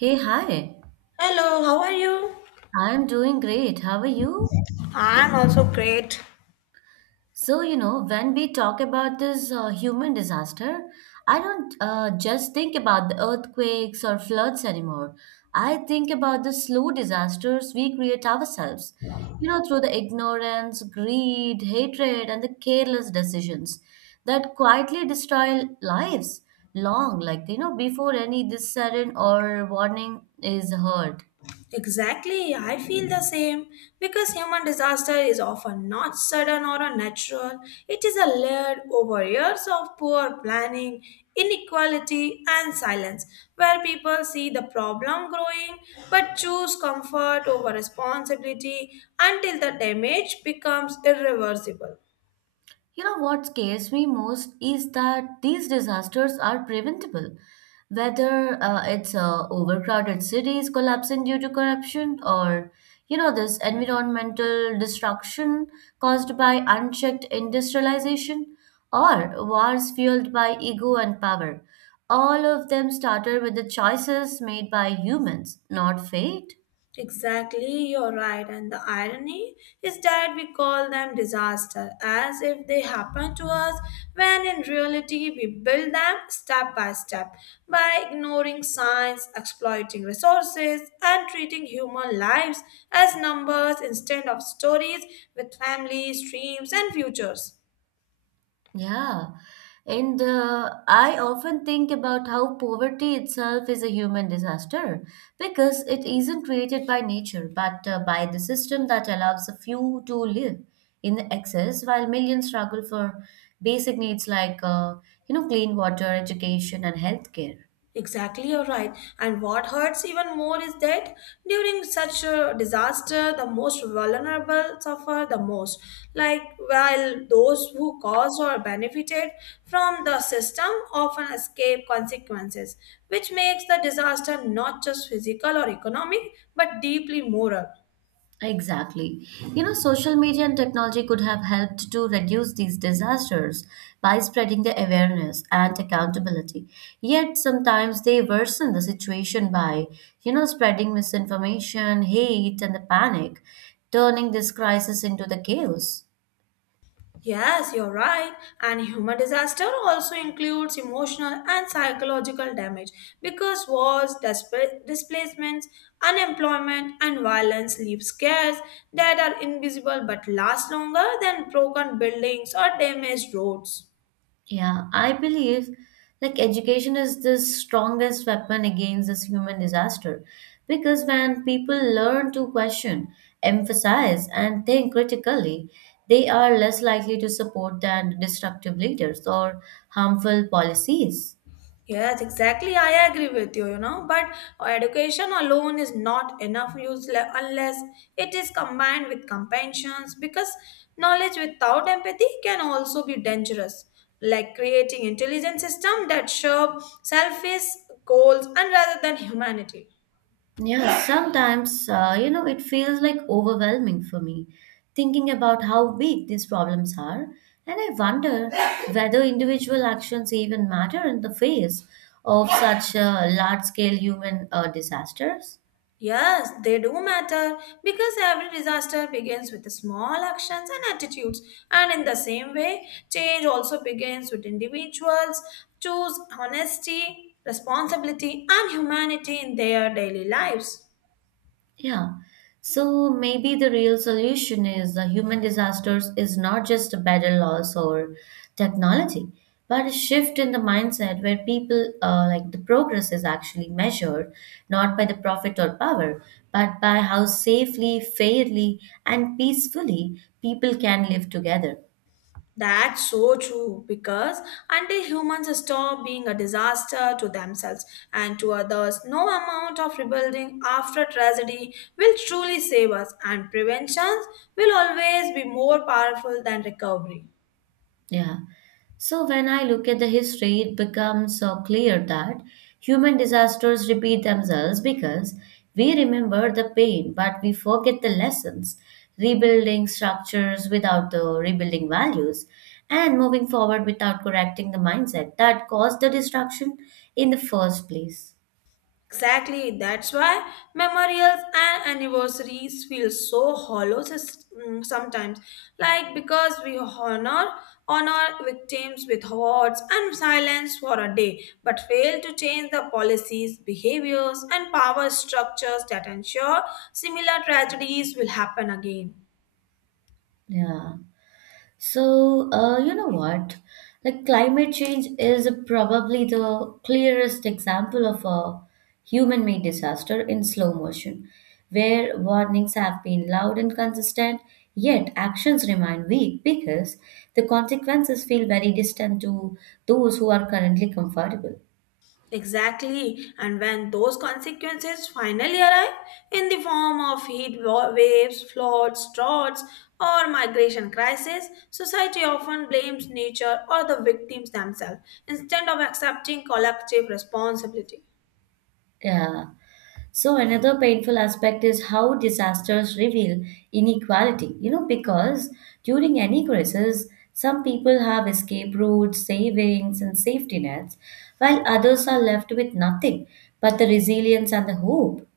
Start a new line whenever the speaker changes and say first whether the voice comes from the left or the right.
right: Hey, hi.
left: Hello, how are you?
right: I'm doing great. How are you?
left: I'm also great.
right: So, when we talk about this human disaster, I don't just think about the earthquakes or floods anymore. I think about the slow disasters we create ourselves, through the ignorance, greed, hatred, and the careless decisions that quietly destroy lives long, like, before any this sudden or warning is heard.
left: Exactly, I feel the same. Because human disaster is often not sudden or unnatural, it is a layered over years of poor planning, inequality, and silence, where people see the problem growing but choose comfort over responsibility until the damage becomes irreversible.
right: You know what scares me most is that these disasters are preventable. Whether it's overcrowded cities collapsing due to corruption or this environmental destruction caused by unchecked industrialization or wars fueled by ego and power. All of them started with the choices made by humans, not fate.
left: Exactly, you're right. And the irony is that we call them disaster as if they happen to us when in reality we build them step by step by ignoring science, exploiting resources, and treating human lives as numbers instead of stories with families, dreams, and futures.
right: Yeah. And I often think about how poverty itself is a human disaster because it isn't created by nature but by the system that allows a few to live in excess while millions struggle for basic needs like clean water, education, and healthcare.
left: Exactly, you're right. And what hurts even more is that during such a disaster, the most vulnerable suffer the most. Like, while those who caused or benefited from the system often escape consequences, which makes the disaster not just physical or economic, but deeply moral.
right: Exactly. Social media and technology could have helped to reduce these disasters by spreading the awareness and accountability. Yet sometimes they worsen the situation by, spreading misinformation, hate, and the panic, turning this crisis into the chaos.
left: Yes, you're right. And human disaster also includes emotional and psychological damage because wars, displacements, unemployment, and violence leave scars that are invisible but last longer than broken buildings or damaged roads.
right: Yeah, I believe like education is the strongest weapon against this human disaster because when people learn to question, emphasize, and think critically, they are less likely to support than destructive leaders or harmful policies.
left: Yes, exactly. I agree with you, you know, but education alone is not enough unless it is combined with compassions because knowledge without empathy can also be dangerous, like creating intelligent system that serve selfish goals and rather than humanity.
right: Yeah, sometimes, it feels like overwhelming for me thinking about how big these problems are. And I wonder whether individual actions even matter in the face of such large scale human disasters.
left: Yes, they do matter because every disaster begins with small actions and attitudes. And in the same way, change also begins with individuals choose honesty, responsibility, and humanity in their daily lives.
right: Yeah. So maybe the real solution is the human disasters is not just a battle loss or technology, but a shift in the mindset where people like the progress is actually measured not by the profit or power, but by how safely, fairly, and peacefully people can live together.
left: That's so true because until humans stop being a disaster to themselves and to others, no amount of rebuilding after tragedy will truly save us, and prevention will always be more powerful than recovery.
right: Yeah. So when I look at the history, it becomes so clear that human disasters repeat themselves because we remember the pain, but we forget the lessons, rebuilding structures without the rebuilding values, and moving forward without correcting the mindset that caused the destruction in the first place.
left: Exactly, that's why memorials and anniversaries feel so hollow sometimes, like because we honor victims with words and silence for a day, but fail to change the policies, behaviors, and power structures that ensure similar tragedies will happen again.
right: Yeah. So, you know what? Like climate change is probably the clearest example of a human-made disaster in slow motion, where warnings have been loud and consistent, yet actions remain weak because the consequences feel very distant to those who are currently comfortable.
left: Exactly, and when those consequences finally arrive in the form of heat waves, floods, droughts, or migration crises, society often blames nature or the victims themselves instead of accepting collective responsibility.
right: Yeah. So another painful aspect is how disasters reveal inequality, because during any crisis, some people have escape routes, savings, and safety nets, while others are left with nothing but the resilience and the hope.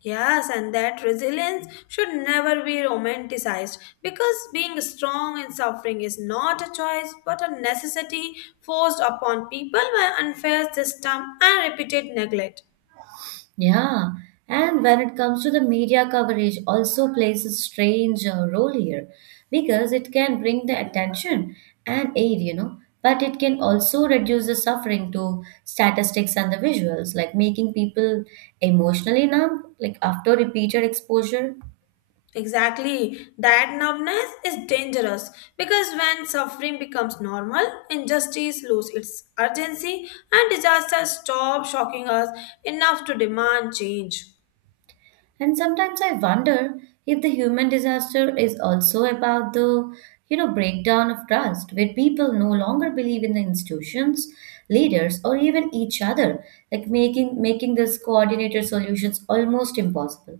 left: Yes, and that resilience should never be romanticized because being strong in suffering is not a choice but a necessity forced upon people by unfair system and repeated neglect.
right: Yeah, and when it comes to the media coverage, also plays a strange role here because it can bring the attention and aid, but it can also reduce the suffering to statistics and the visuals, like making people emotionally numb, like after repeated exposure.
left: Exactly. That numbness is dangerous because when suffering becomes normal, injustice loses its urgency and disasters stop shocking us enough to demand change.
right: And sometimes I wonder if the human disaster is also about the breakdown of trust where people no longer believe in the institutions, leaders or even each other, like making this coordinated solutions almost impossible.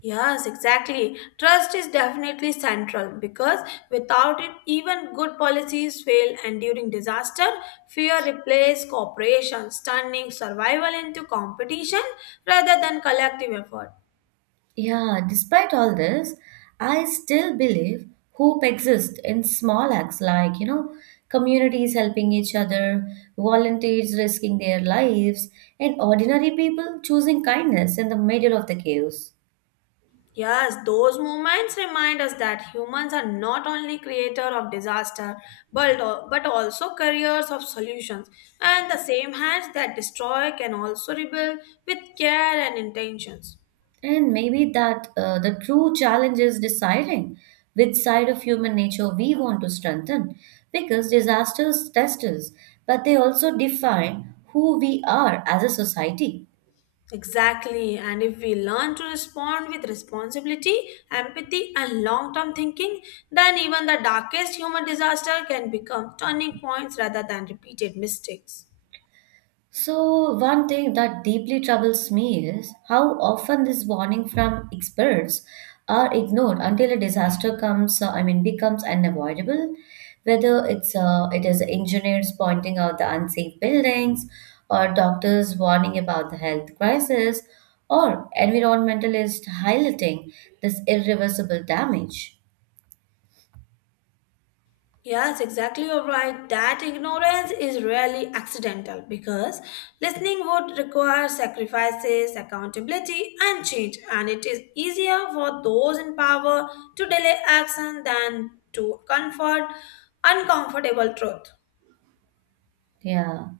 left: Yes, exactly. Trust is definitely central because without it, even good policies fail, and during disaster, fear replaces cooperation, turning survival into competition rather than collective effort.
right: Yeah, despite all this, I still believe hope exists in small acts like, communities helping each other, volunteers risking their lives, and ordinary people choosing kindness in the middle of the chaos.
left: Yes, those moments remind us that humans are not only creator of disaster, but, but also carriers of solutions. And the same hands that destroy can also rebuild with care and intentions.
right: And maybe that the true challenge is deciding which side of human nature we want to strengthen, because disasters test us, but they also define who we are as a society.
left: Exactly, and if we learn to respond with responsibility, empathy, and long term thinking, then even the darkest human disaster can become turning points rather than repeated mistakes.
right: So, one thing that deeply troubles me is how often this warning from experts are ignored until a disaster comes, I mean, becomes unavoidable. Whether it is engineers pointing out the unsafe buildings, or doctors warning about the health crisis, or environmentalists highlighting this irreversible damage.
left: Yes, exactly. You're right. That ignorance is rarely accidental because listening would require sacrifices, accountability, and change, and it is easier for those in power to delay action than to comfort uncomfortable truth.
right: Yeah,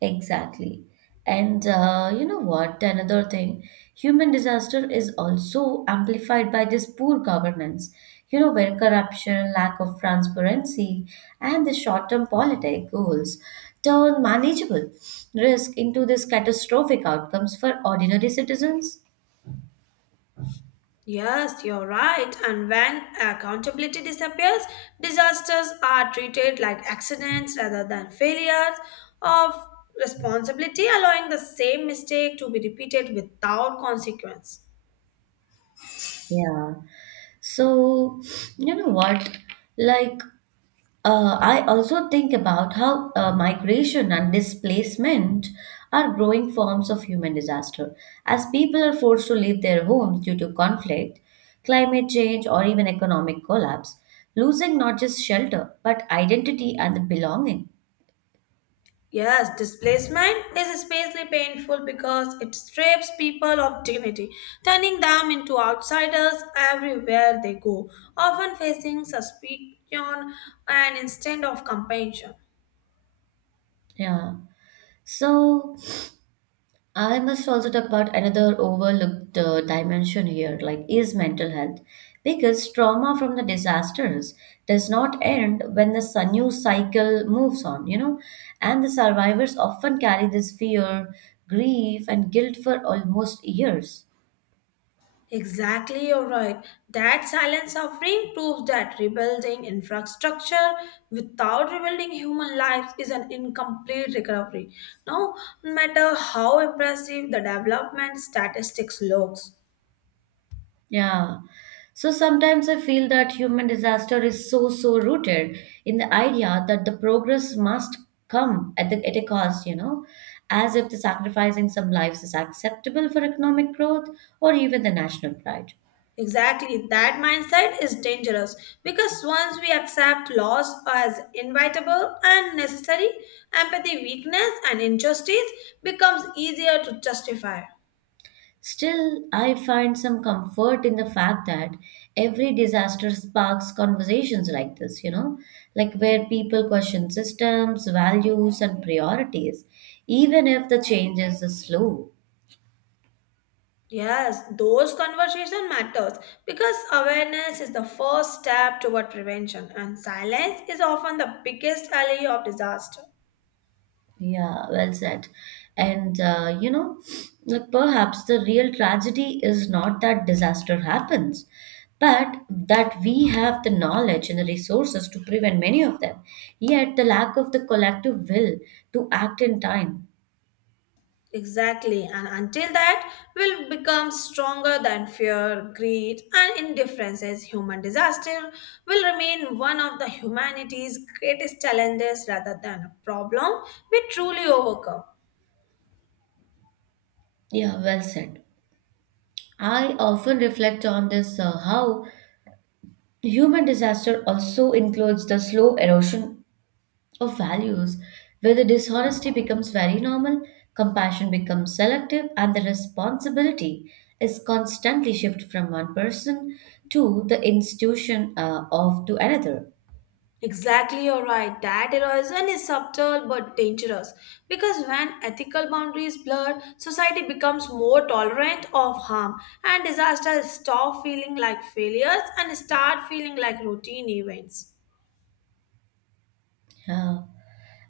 right: exactly. And you know what? Another thing, human disaster is also amplified by this poor governance, where corruption, lack of transparency, and the short-term politic goals turn manageable risk into this catastrophic outcomes for ordinary citizens.
left: Yes, you're right. And when accountability disappears, disasters are treated like accidents rather than failures of responsibility, allowing the same mistake to be repeated without consequence.
right: Yeah. So, you know what? Like, I also think about how migration and displacement are growing forms of human disaster. As people are forced to leave their homes due to conflict, climate change, or even economic collapse, losing not just shelter, but identity and belonging.
left: Yes, displacement is especially painful because it strips people of dignity, turning them into outsiders everywhere they go, often facing suspicion and instead of compassion.
right: Yeah. So, I must also talk about another overlooked dimension here, like is mental health, because trauma from the disasters does not end when the news cycle moves on, and the survivors often carry this fear, grief, and guilt for almost years.
left: Exactly, you're right. That silence offering proves that rebuilding infrastructure without rebuilding human lives is an incomplete recovery, no matter how impressive the development statistics looks.
right: Yeah. So sometimes I feel that human disaster is so, so rooted in the idea that the progress must come at the at a cost, as if the sacrificing some lives is acceptable for economic growth or even the national pride.
left: Exactly, that mindset is dangerous because once we accept loss as inevitable and necessary, empathy, weakness, and injustice becomes easier to justify.
right: Still, I find some comfort in the fact that every disaster sparks conversations like this, like where people question systems, values, and priorities, even if the changes is slow.
left: Yes, those conversation matters because awareness is the first step toward prevention and silence is often the biggest ally of disaster.
right: Yeah, well said. And like perhaps the real tragedy is not that disaster happens, but that we have the knowledge and the resources to prevent many of them. Yet the lack of the collective will to act in time.
left: Exactly, and until that will become stronger than fear, greed, and indifferences, human disaster will remain one of the humanity's greatest challenges rather than a problem we truly overcome.
right: Yeah, well said. I often reflect on this how human disaster also includes the slow erosion of values where the dishonesty becomes very normal, compassion becomes selective, and the responsibility is constantly shifted from one person to the institution of to another.
left: Exactly, you're right. That erosion is subtle but dangerous because when ethical boundaries blur, society becomes more tolerant of harm and disasters stop feeling like failures and start feeling like routine events.
right: Uh,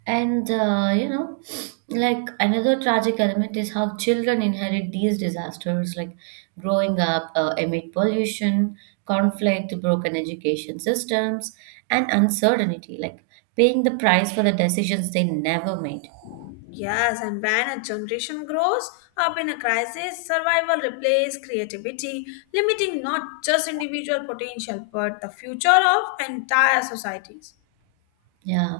right: and like another tragic element is how children inherit these disasters, like growing up amid pollution, conflict, broken education systems, and uncertainty, like paying the price for the decisions they never made.
left: Yes, and when a generation grows up in a crisis, survival replaces creativity, limiting not just individual potential but the future of entire societies.
right: Yeah.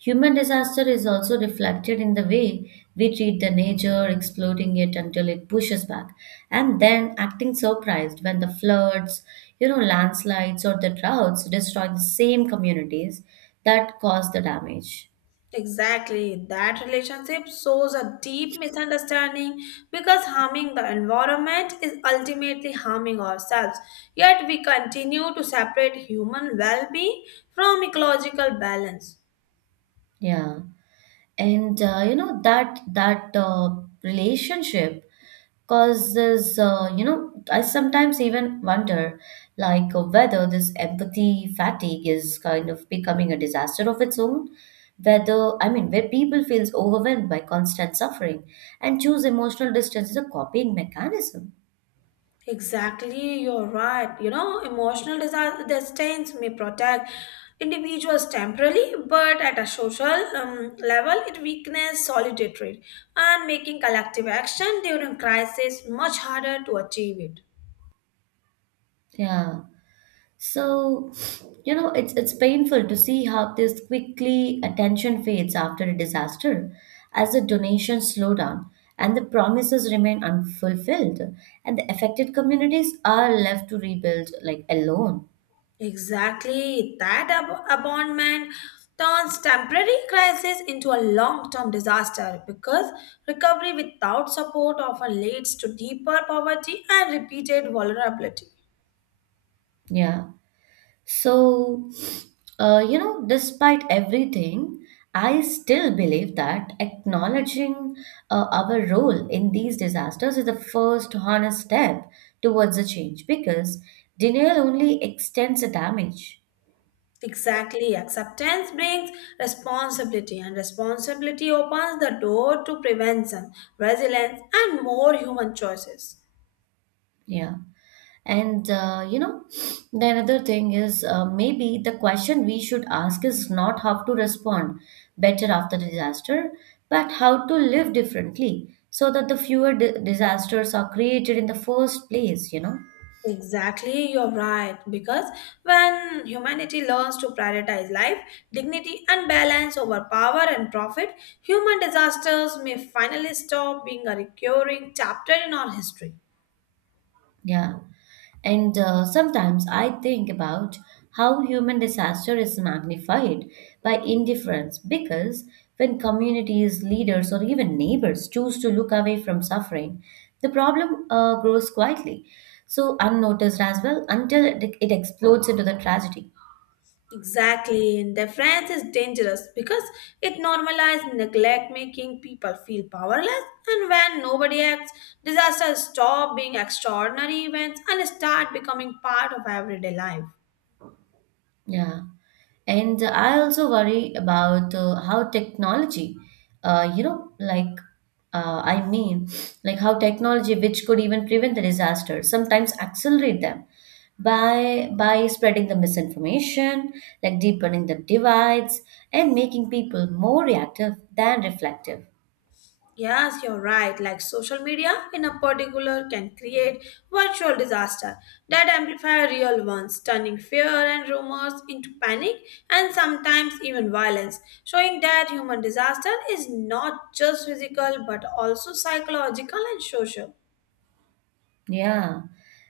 right: Human disaster is also reflected in the way we treat the nature, exploiting it until it pushes back, and then acting surprised when the floods, landslides or the droughts destroy the same communities that caused the damage.
left: Exactly. That relationship shows a deep misunderstanding because harming the environment is ultimately harming ourselves. Yet we continue to separate human well being from ecological balance.
right: Yeah. And you know that relationship. Cause I sometimes even wonder, like, whether this empathy fatigue is kind of becoming a disaster of its own. Whether, I mean, where people feels overwhelmed by constant suffering and choose emotional distance as a coping mechanism.
left: Exactly, you're right. You know, emotional distance may protect individuals temporarily, but at a social level, it weakens solidarity and making collective action during crisis much harder to achieve it.
right: Yeah. So, it's painful to see how this quickly attention fades after a disaster, as the donations slow down and the promises remain unfulfilled, and the affected communities are left to rebuild like alone.
left: Exactly. That abandonment turns temporary crisis into a long term disaster because recovery without support often leads to deeper poverty and repeated vulnerability.
right: Yeah. So, despite everything, I still believe that acknowledging our role in these disasters is the first honest step towards the change because denial only extends the damage.
left: Exactly. Acceptance brings responsibility, and responsibility opens the door to prevention, resilience, and more human choices.
right: Yeah. And the another thing is maybe the question we should ask is not how to respond better after disaster, but how to live differently so that the fewer disasters are created in the first place, you know?
left: Exactly, you're right. Because when humanity learns to prioritize life, dignity, and balance over power and profit, human disasters may finally stop being a recurring chapter in our history.
right: Yeah. And sometimes I think about how human disaster is magnified by indifference because when communities, leaders, or even neighbors choose to look away from suffering, the problem grows quietly, so unnoticed as well until it explodes into the tragedy.
left: Exactly, indifference is dangerous because it normalizes neglect, making people feel powerless. And when nobody acts, disasters stop being extraordinary events and start becoming part of everyday life.
right: Yeah. And I also worry about how technology, like, I mean, like how technology, which could even prevent the disaster, sometimes accelerate them by spreading the misinformation, like deepening the divides, and making people more reactive than reflective.
left: Yes, you're right. Like social media in a particular can create virtual disaster that amplify real ones, turning fear and rumors into panic and sometimes even violence, showing that human disaster is not just physical but also psychological and social.
right: Yeah,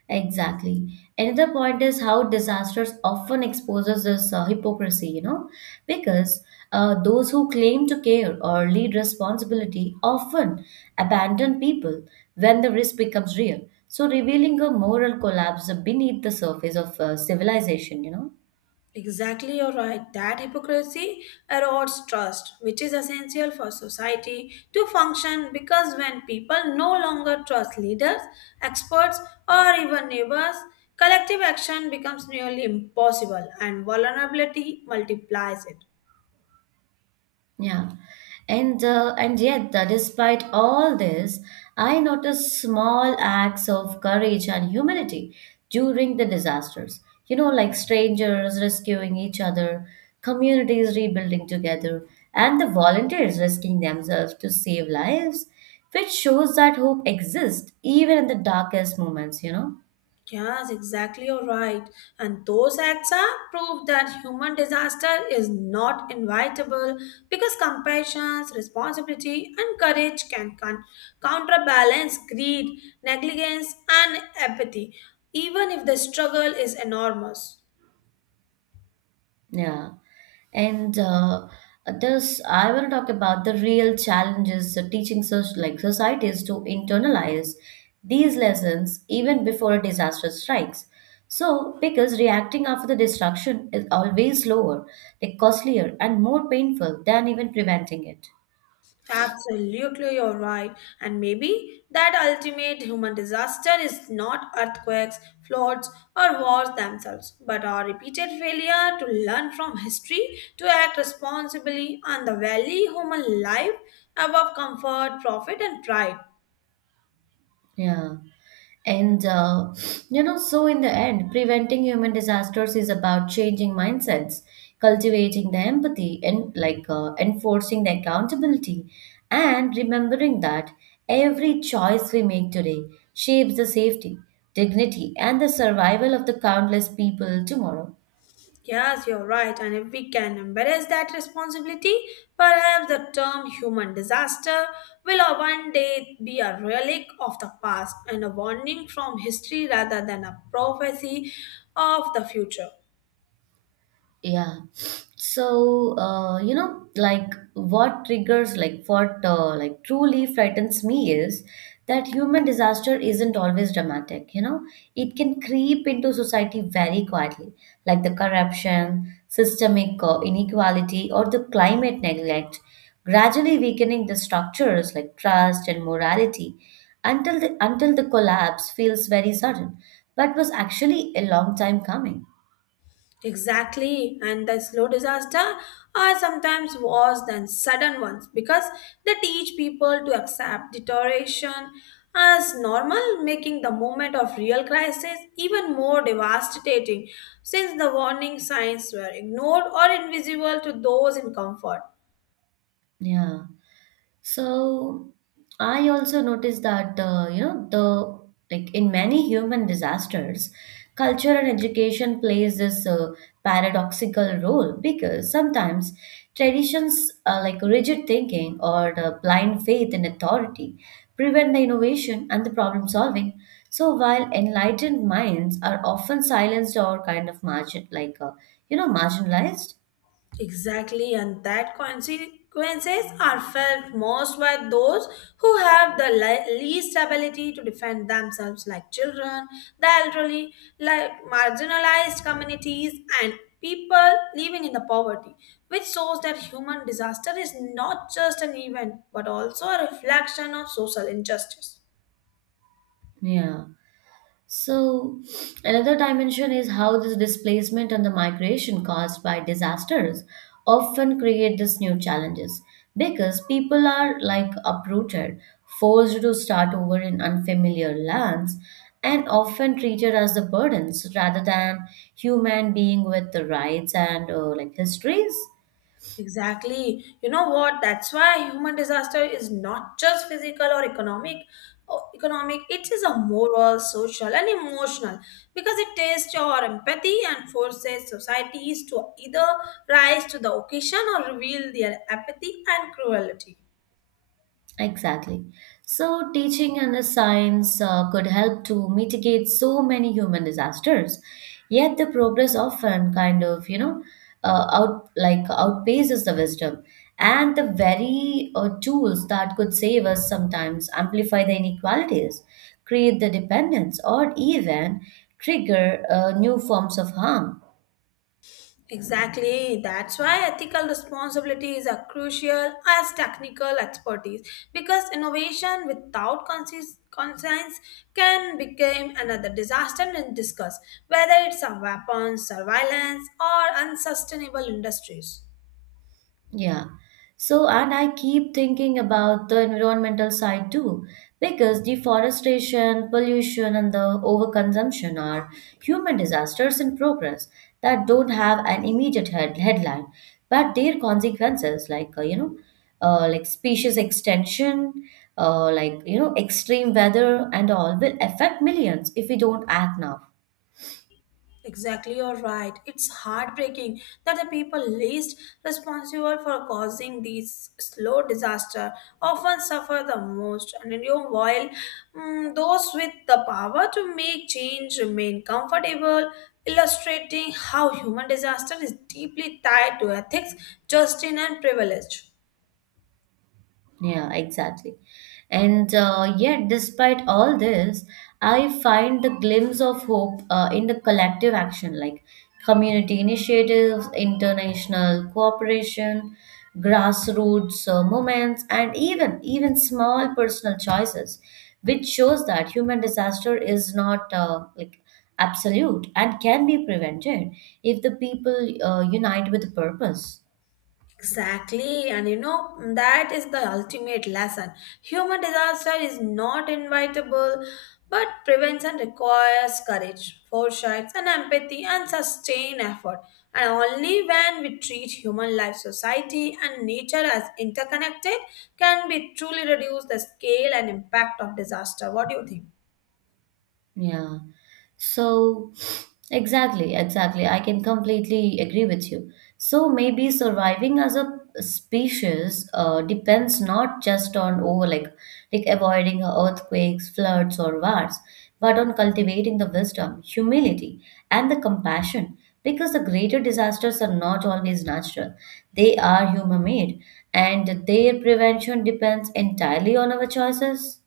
right: exactly. Another point is how disasters often exposes this hypocrisy, because those who claim to care or lead responsibility often abandon people when the risk becomes real. So revealing a moral collapse beneath the surface of civilization.
left: Exactly, you're right. That hypocrisy erodes trust, which is essential for society to function because when people no longer trust leaders, experts, or even neighbors, collective action becomes nearly impossible and vulnerability multiplies it.
right: Yeah. And yet, despite all this, I noticed small acts of courage and humility during the disasters. Like strangers rescuing each other, communities rebuilding together, and the volunteers risking themselves to save lives, which shows that hope exists even in the darkest moments.
left: Yes, exactly. You're right. And those acts are proof that human disaster is not invitable because compassion, responsibility, and courage can counterbalance greed, negligence, and apathy, even if the struggle is enormous.
right: Yeah. And I want to talk about the real challenges that teaching such like societies to internalize these lessons even before a disaster strikes. So, because reacting after the destruction is always slower, like costlier, and more painful than even preventing it.
left: Absolutely, you're right. And maybe that ultimate human disaster is not earthquakes, floods, or wars themselves, but our repeated failure to learn from history, to act responsibly, and the value human life above comfort, profit, and pride.
right: Yeah. And, so in the end, preventing human disasters is about changing mindsets, cultivating the empathy, and like enforcing the accountability, and remembering that every choice we make today shapes the safety, dignity, and the survival of the countless people tomorrow.
left: Yes, you're right. And if we can embrace that responsibility, perhaps the term human disaster will one day be a relic of the past and a warning from history rather than a prophecy of the future.
right: Yeah. So, like what triggers, like what like truly frightens me is that human disaster isn't always dramatic. It can creep into society very quietly, like the corruption, systemic inequality, or the climate neglect, gradually weakening the structures like trust and morality until the collapse feels very sudden, but was actually a long time coming.
left: Exactly, and the slow disaster are sometimes worse than sudden ones because they teach people to accept deterioration as normal, making the moment of real crisis even more devastating since the warning signs were ignored or invisible to those in comfort.
right: Yeah. So I also noticed that you know the like in many human disasters, culture and education plays this paradoxical role, because sometimes traditions like rigid thinking or the blind faith in authority prevent the innovation and the problem solving. So while enlightened minds are often silenced or marginalized.
left: Exactly, and that consequences are felt most by those who have the least ability to defend themselves, like children, the elderly, like marginalized communities, and people living in the poverty, which shows that human disaster is not just an event but also a reflection of social injustice.
right: Yeah. So, another dimension is how this displacement and the migration caused by disasters often create these new challenges because people are like uprooted, forced to start over in unfamiliar lands, and often treated as the burdens rather than human being with the rights and like histories.
left: Exactly. You know what? That's why human disaster is not just physical or economic, or economic, it is a moral, social, and emotional because it tests your empathy and forces societies to either rise to the occasion or reveal their apathy and cruelty.
right: Exactly. So, teaching and the science could help to mitigate so many human disasters. Yet, the progress often outpaces the wisdom, and the very tools that could save us sometimes amplify the inequalities, create the dependence, or even trigger new forms of harm.
left: Exactly. That's why ethical responsibility is as crucial as technical expertise because innovation without conscience can become another disaster in discuss, whether it's a weapons, surveillance, or unsustainable industries.
right: Yeah. So, and I keep thinking about the environmental side too, because deforestation, pollution, and the overconsumption are human disasters in progress that don't have an immediate headline, but their consequences, like, like species extinction, extreme weather and all, will affect millions if we don't act now.
left: Exactly, you're right. It's heartbreaking that the people least responsible for causing these slow disaster often suffer the most. And in your while those with the power to make change remain comfortable, illustrating how human disaster is deeply tied to ethics, justice, and privilege.
right: Yeah, exactly. And yet, despite all this, I find the glimpse of hope in the collective action, like community initiatives, international cooperation, grassroots movements, and even small personal choices, which shows that human disaster is not like absolute and can be prevented if the people unite with purpose.
left: Exactly, and you know that is the ultimate lesson. Human disaster is not invitable, but prevention requires courage, foresight, and empathy, and sustained effort. And only when we treat human life, society, and nature as interconnected can we truly reduce the scale and impact of disaster. What do you think?
right: Yeah. So, exactly, exactly. I can completely agree with you. So, maybe surviving as a species depends not just on over like avoiding earthquakes, floods, or wars, but on cultivating the wisdom, humility, and the compassion. Because the greater disasters are not always natural; they are human-made, and their prevention depends entirely on our choices.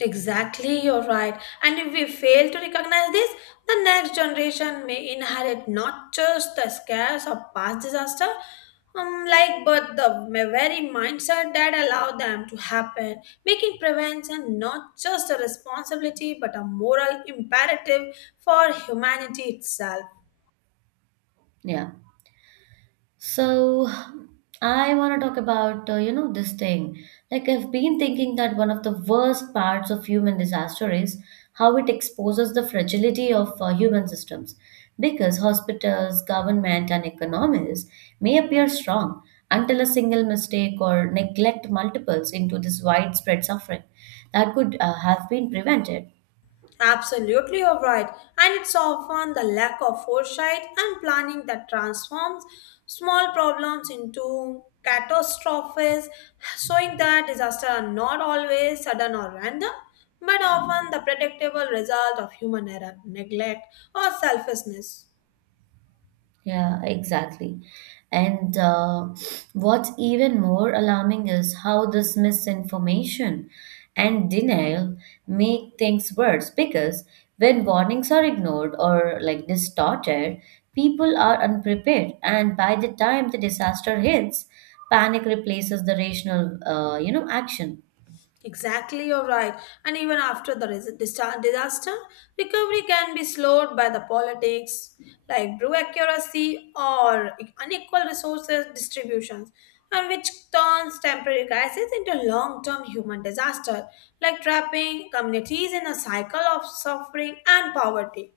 left: Exactly, you're right. And if we fail to recognize this, the next generation may inherit not just the scares of past disaster, but the very mindset that allowed them to happen, making prevention not just a responsibility but a moral imperative for humanity itself.
right: Yeah. So I want to talk about this thing. Like I've been thinking that one of the worst parts of human disaster is how it exposes the fragility of human systems. Because hospitals, government, and economies may appear strong until a single mistake or neglect multiples into this widespread suffering that could have been prevented.
left: Absolutely, you're right. And it's often the lack of foresight and planning that transforms small problems into catastrophes, showing that disasters are not always sudden or random, but often the predictable result of human error, neglect, or selfishness.
right: Yeah, exactly. And what's even more alarming is how this misinformation and denial make things worse, because when warnings are ignored or like distorted, people are unprepared, and by the time the disaster hits, panic replaces the rational, action.
left: Exactly, you're right. And even after the disaster, recovery can be slowed by the politics, like brew accuracy or unequal resources distributions, and which turns temporary crisis into long-term human disaster, like trapping communities in a cycle of suffering and poverty.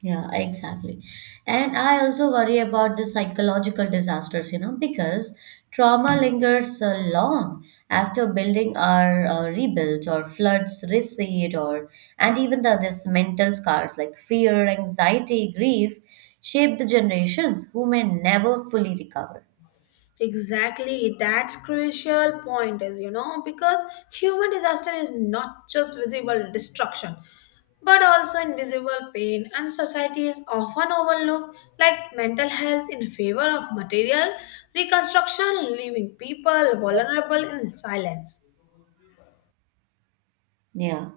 right: Yeah, exactly. And I also worry about the psychological disasters, you know, because trauma lingers long after building are rebuilt or floods recede or and even the this mental scars like fear, anxiety, grief shape the generations who may never fully recover.
left: Exactly, that's crucial point is you know because human disaster is not just visible destruction but also invisible pain and society is often overlooked like mental health in favor of material reconstruction leaving people vulnerable in silence.
right: Yeah.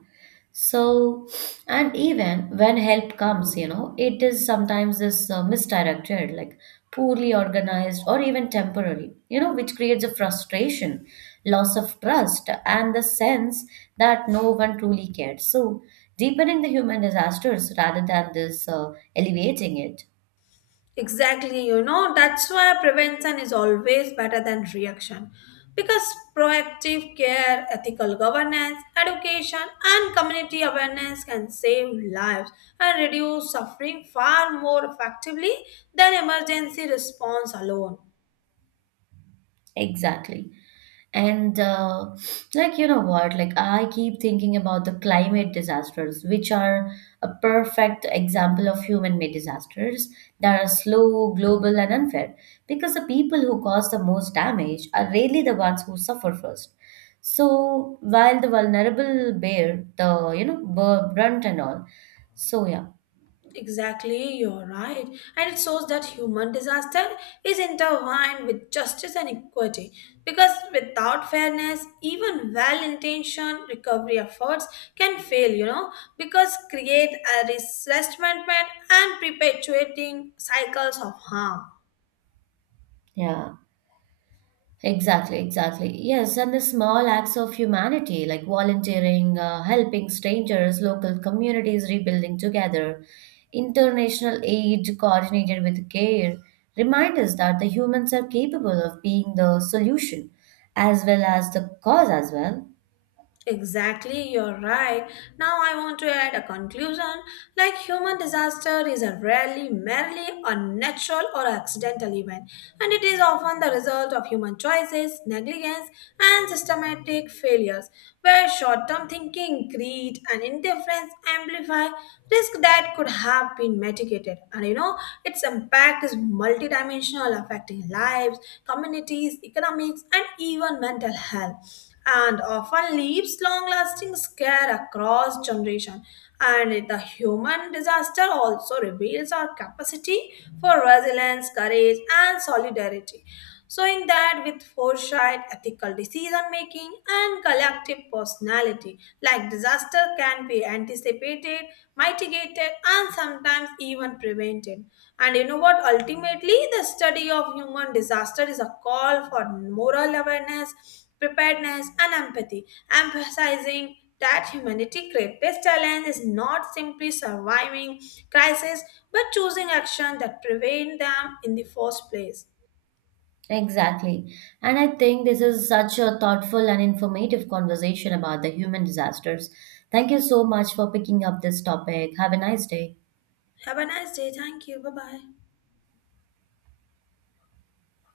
right: So, and even when help comes, you know, it is sometimes this misdirected, like poorly organized or even temporary, you know, which creates a frustration, loss of trust, and the sense that no one truly cared. So, deepening the human disasters rather than this alleviating it.
left: Exactly, you know, that's why prevention is always better than reaction. Because proactive care, ethical governance, education, and community awareness can save lives and reduce suffering far more effectively than emergency response alone.
right: Exactly. And like you know what, like I keep thinking about the climate disasters, which are a perfect example of human-made disasters that are slow, global, and unfair, because the people who cause the most damage are really the ones who suffer first. So while the vulnerable bear the brunt and all. So yeah,
left: Exactly, you're right. And it shows that human disaster is intertwined with justice and equity because without fairness, even well intentioned recovery efforts can fail, you know, because create a resentment and perpetuating cycles of harm.
right: yeah. Exactly, exactly. Yes, and the small acts of humanity like volunteering, helping strangers, local communities rebuilding together, international aid coordinated with care remind us that the humans are capable of being the solution as well as the cause as well.
left: Exactly, you're right. Now I want to add a conclusion. Like human disaster is a rarely merely unnatural or accidental event, and it is often the result of human choices, negligence, and systematic failures, where short-term thinking, greed, and indifference amplify risk that could have been mitigated. And you know, its impact is multidimensional, affecting lives, communities, economics, and even mental health and often leaves long-lasting scare across generation. And the human disaster also reveals our capacity for resilience, courage, and solidarity. Showing that, with foresight, ethical decision making, and collective personality, like disaster can be anticipated, mitigated, and sometimes even prevented. And you know what? Ultimately, the study of human disaster is a call for moral awareness preparedness, and empathy, emphasizing that humanity's greatest challenge is not simply surviving crises but choosing action that prevent them in the first place.
right: Exactly. And I think this is such a thoughtful and informative conversation about the human disasters. Thank you so much for picking up this topic. Have a nice day.
left: Have a nice day. Thank you. Bye bye.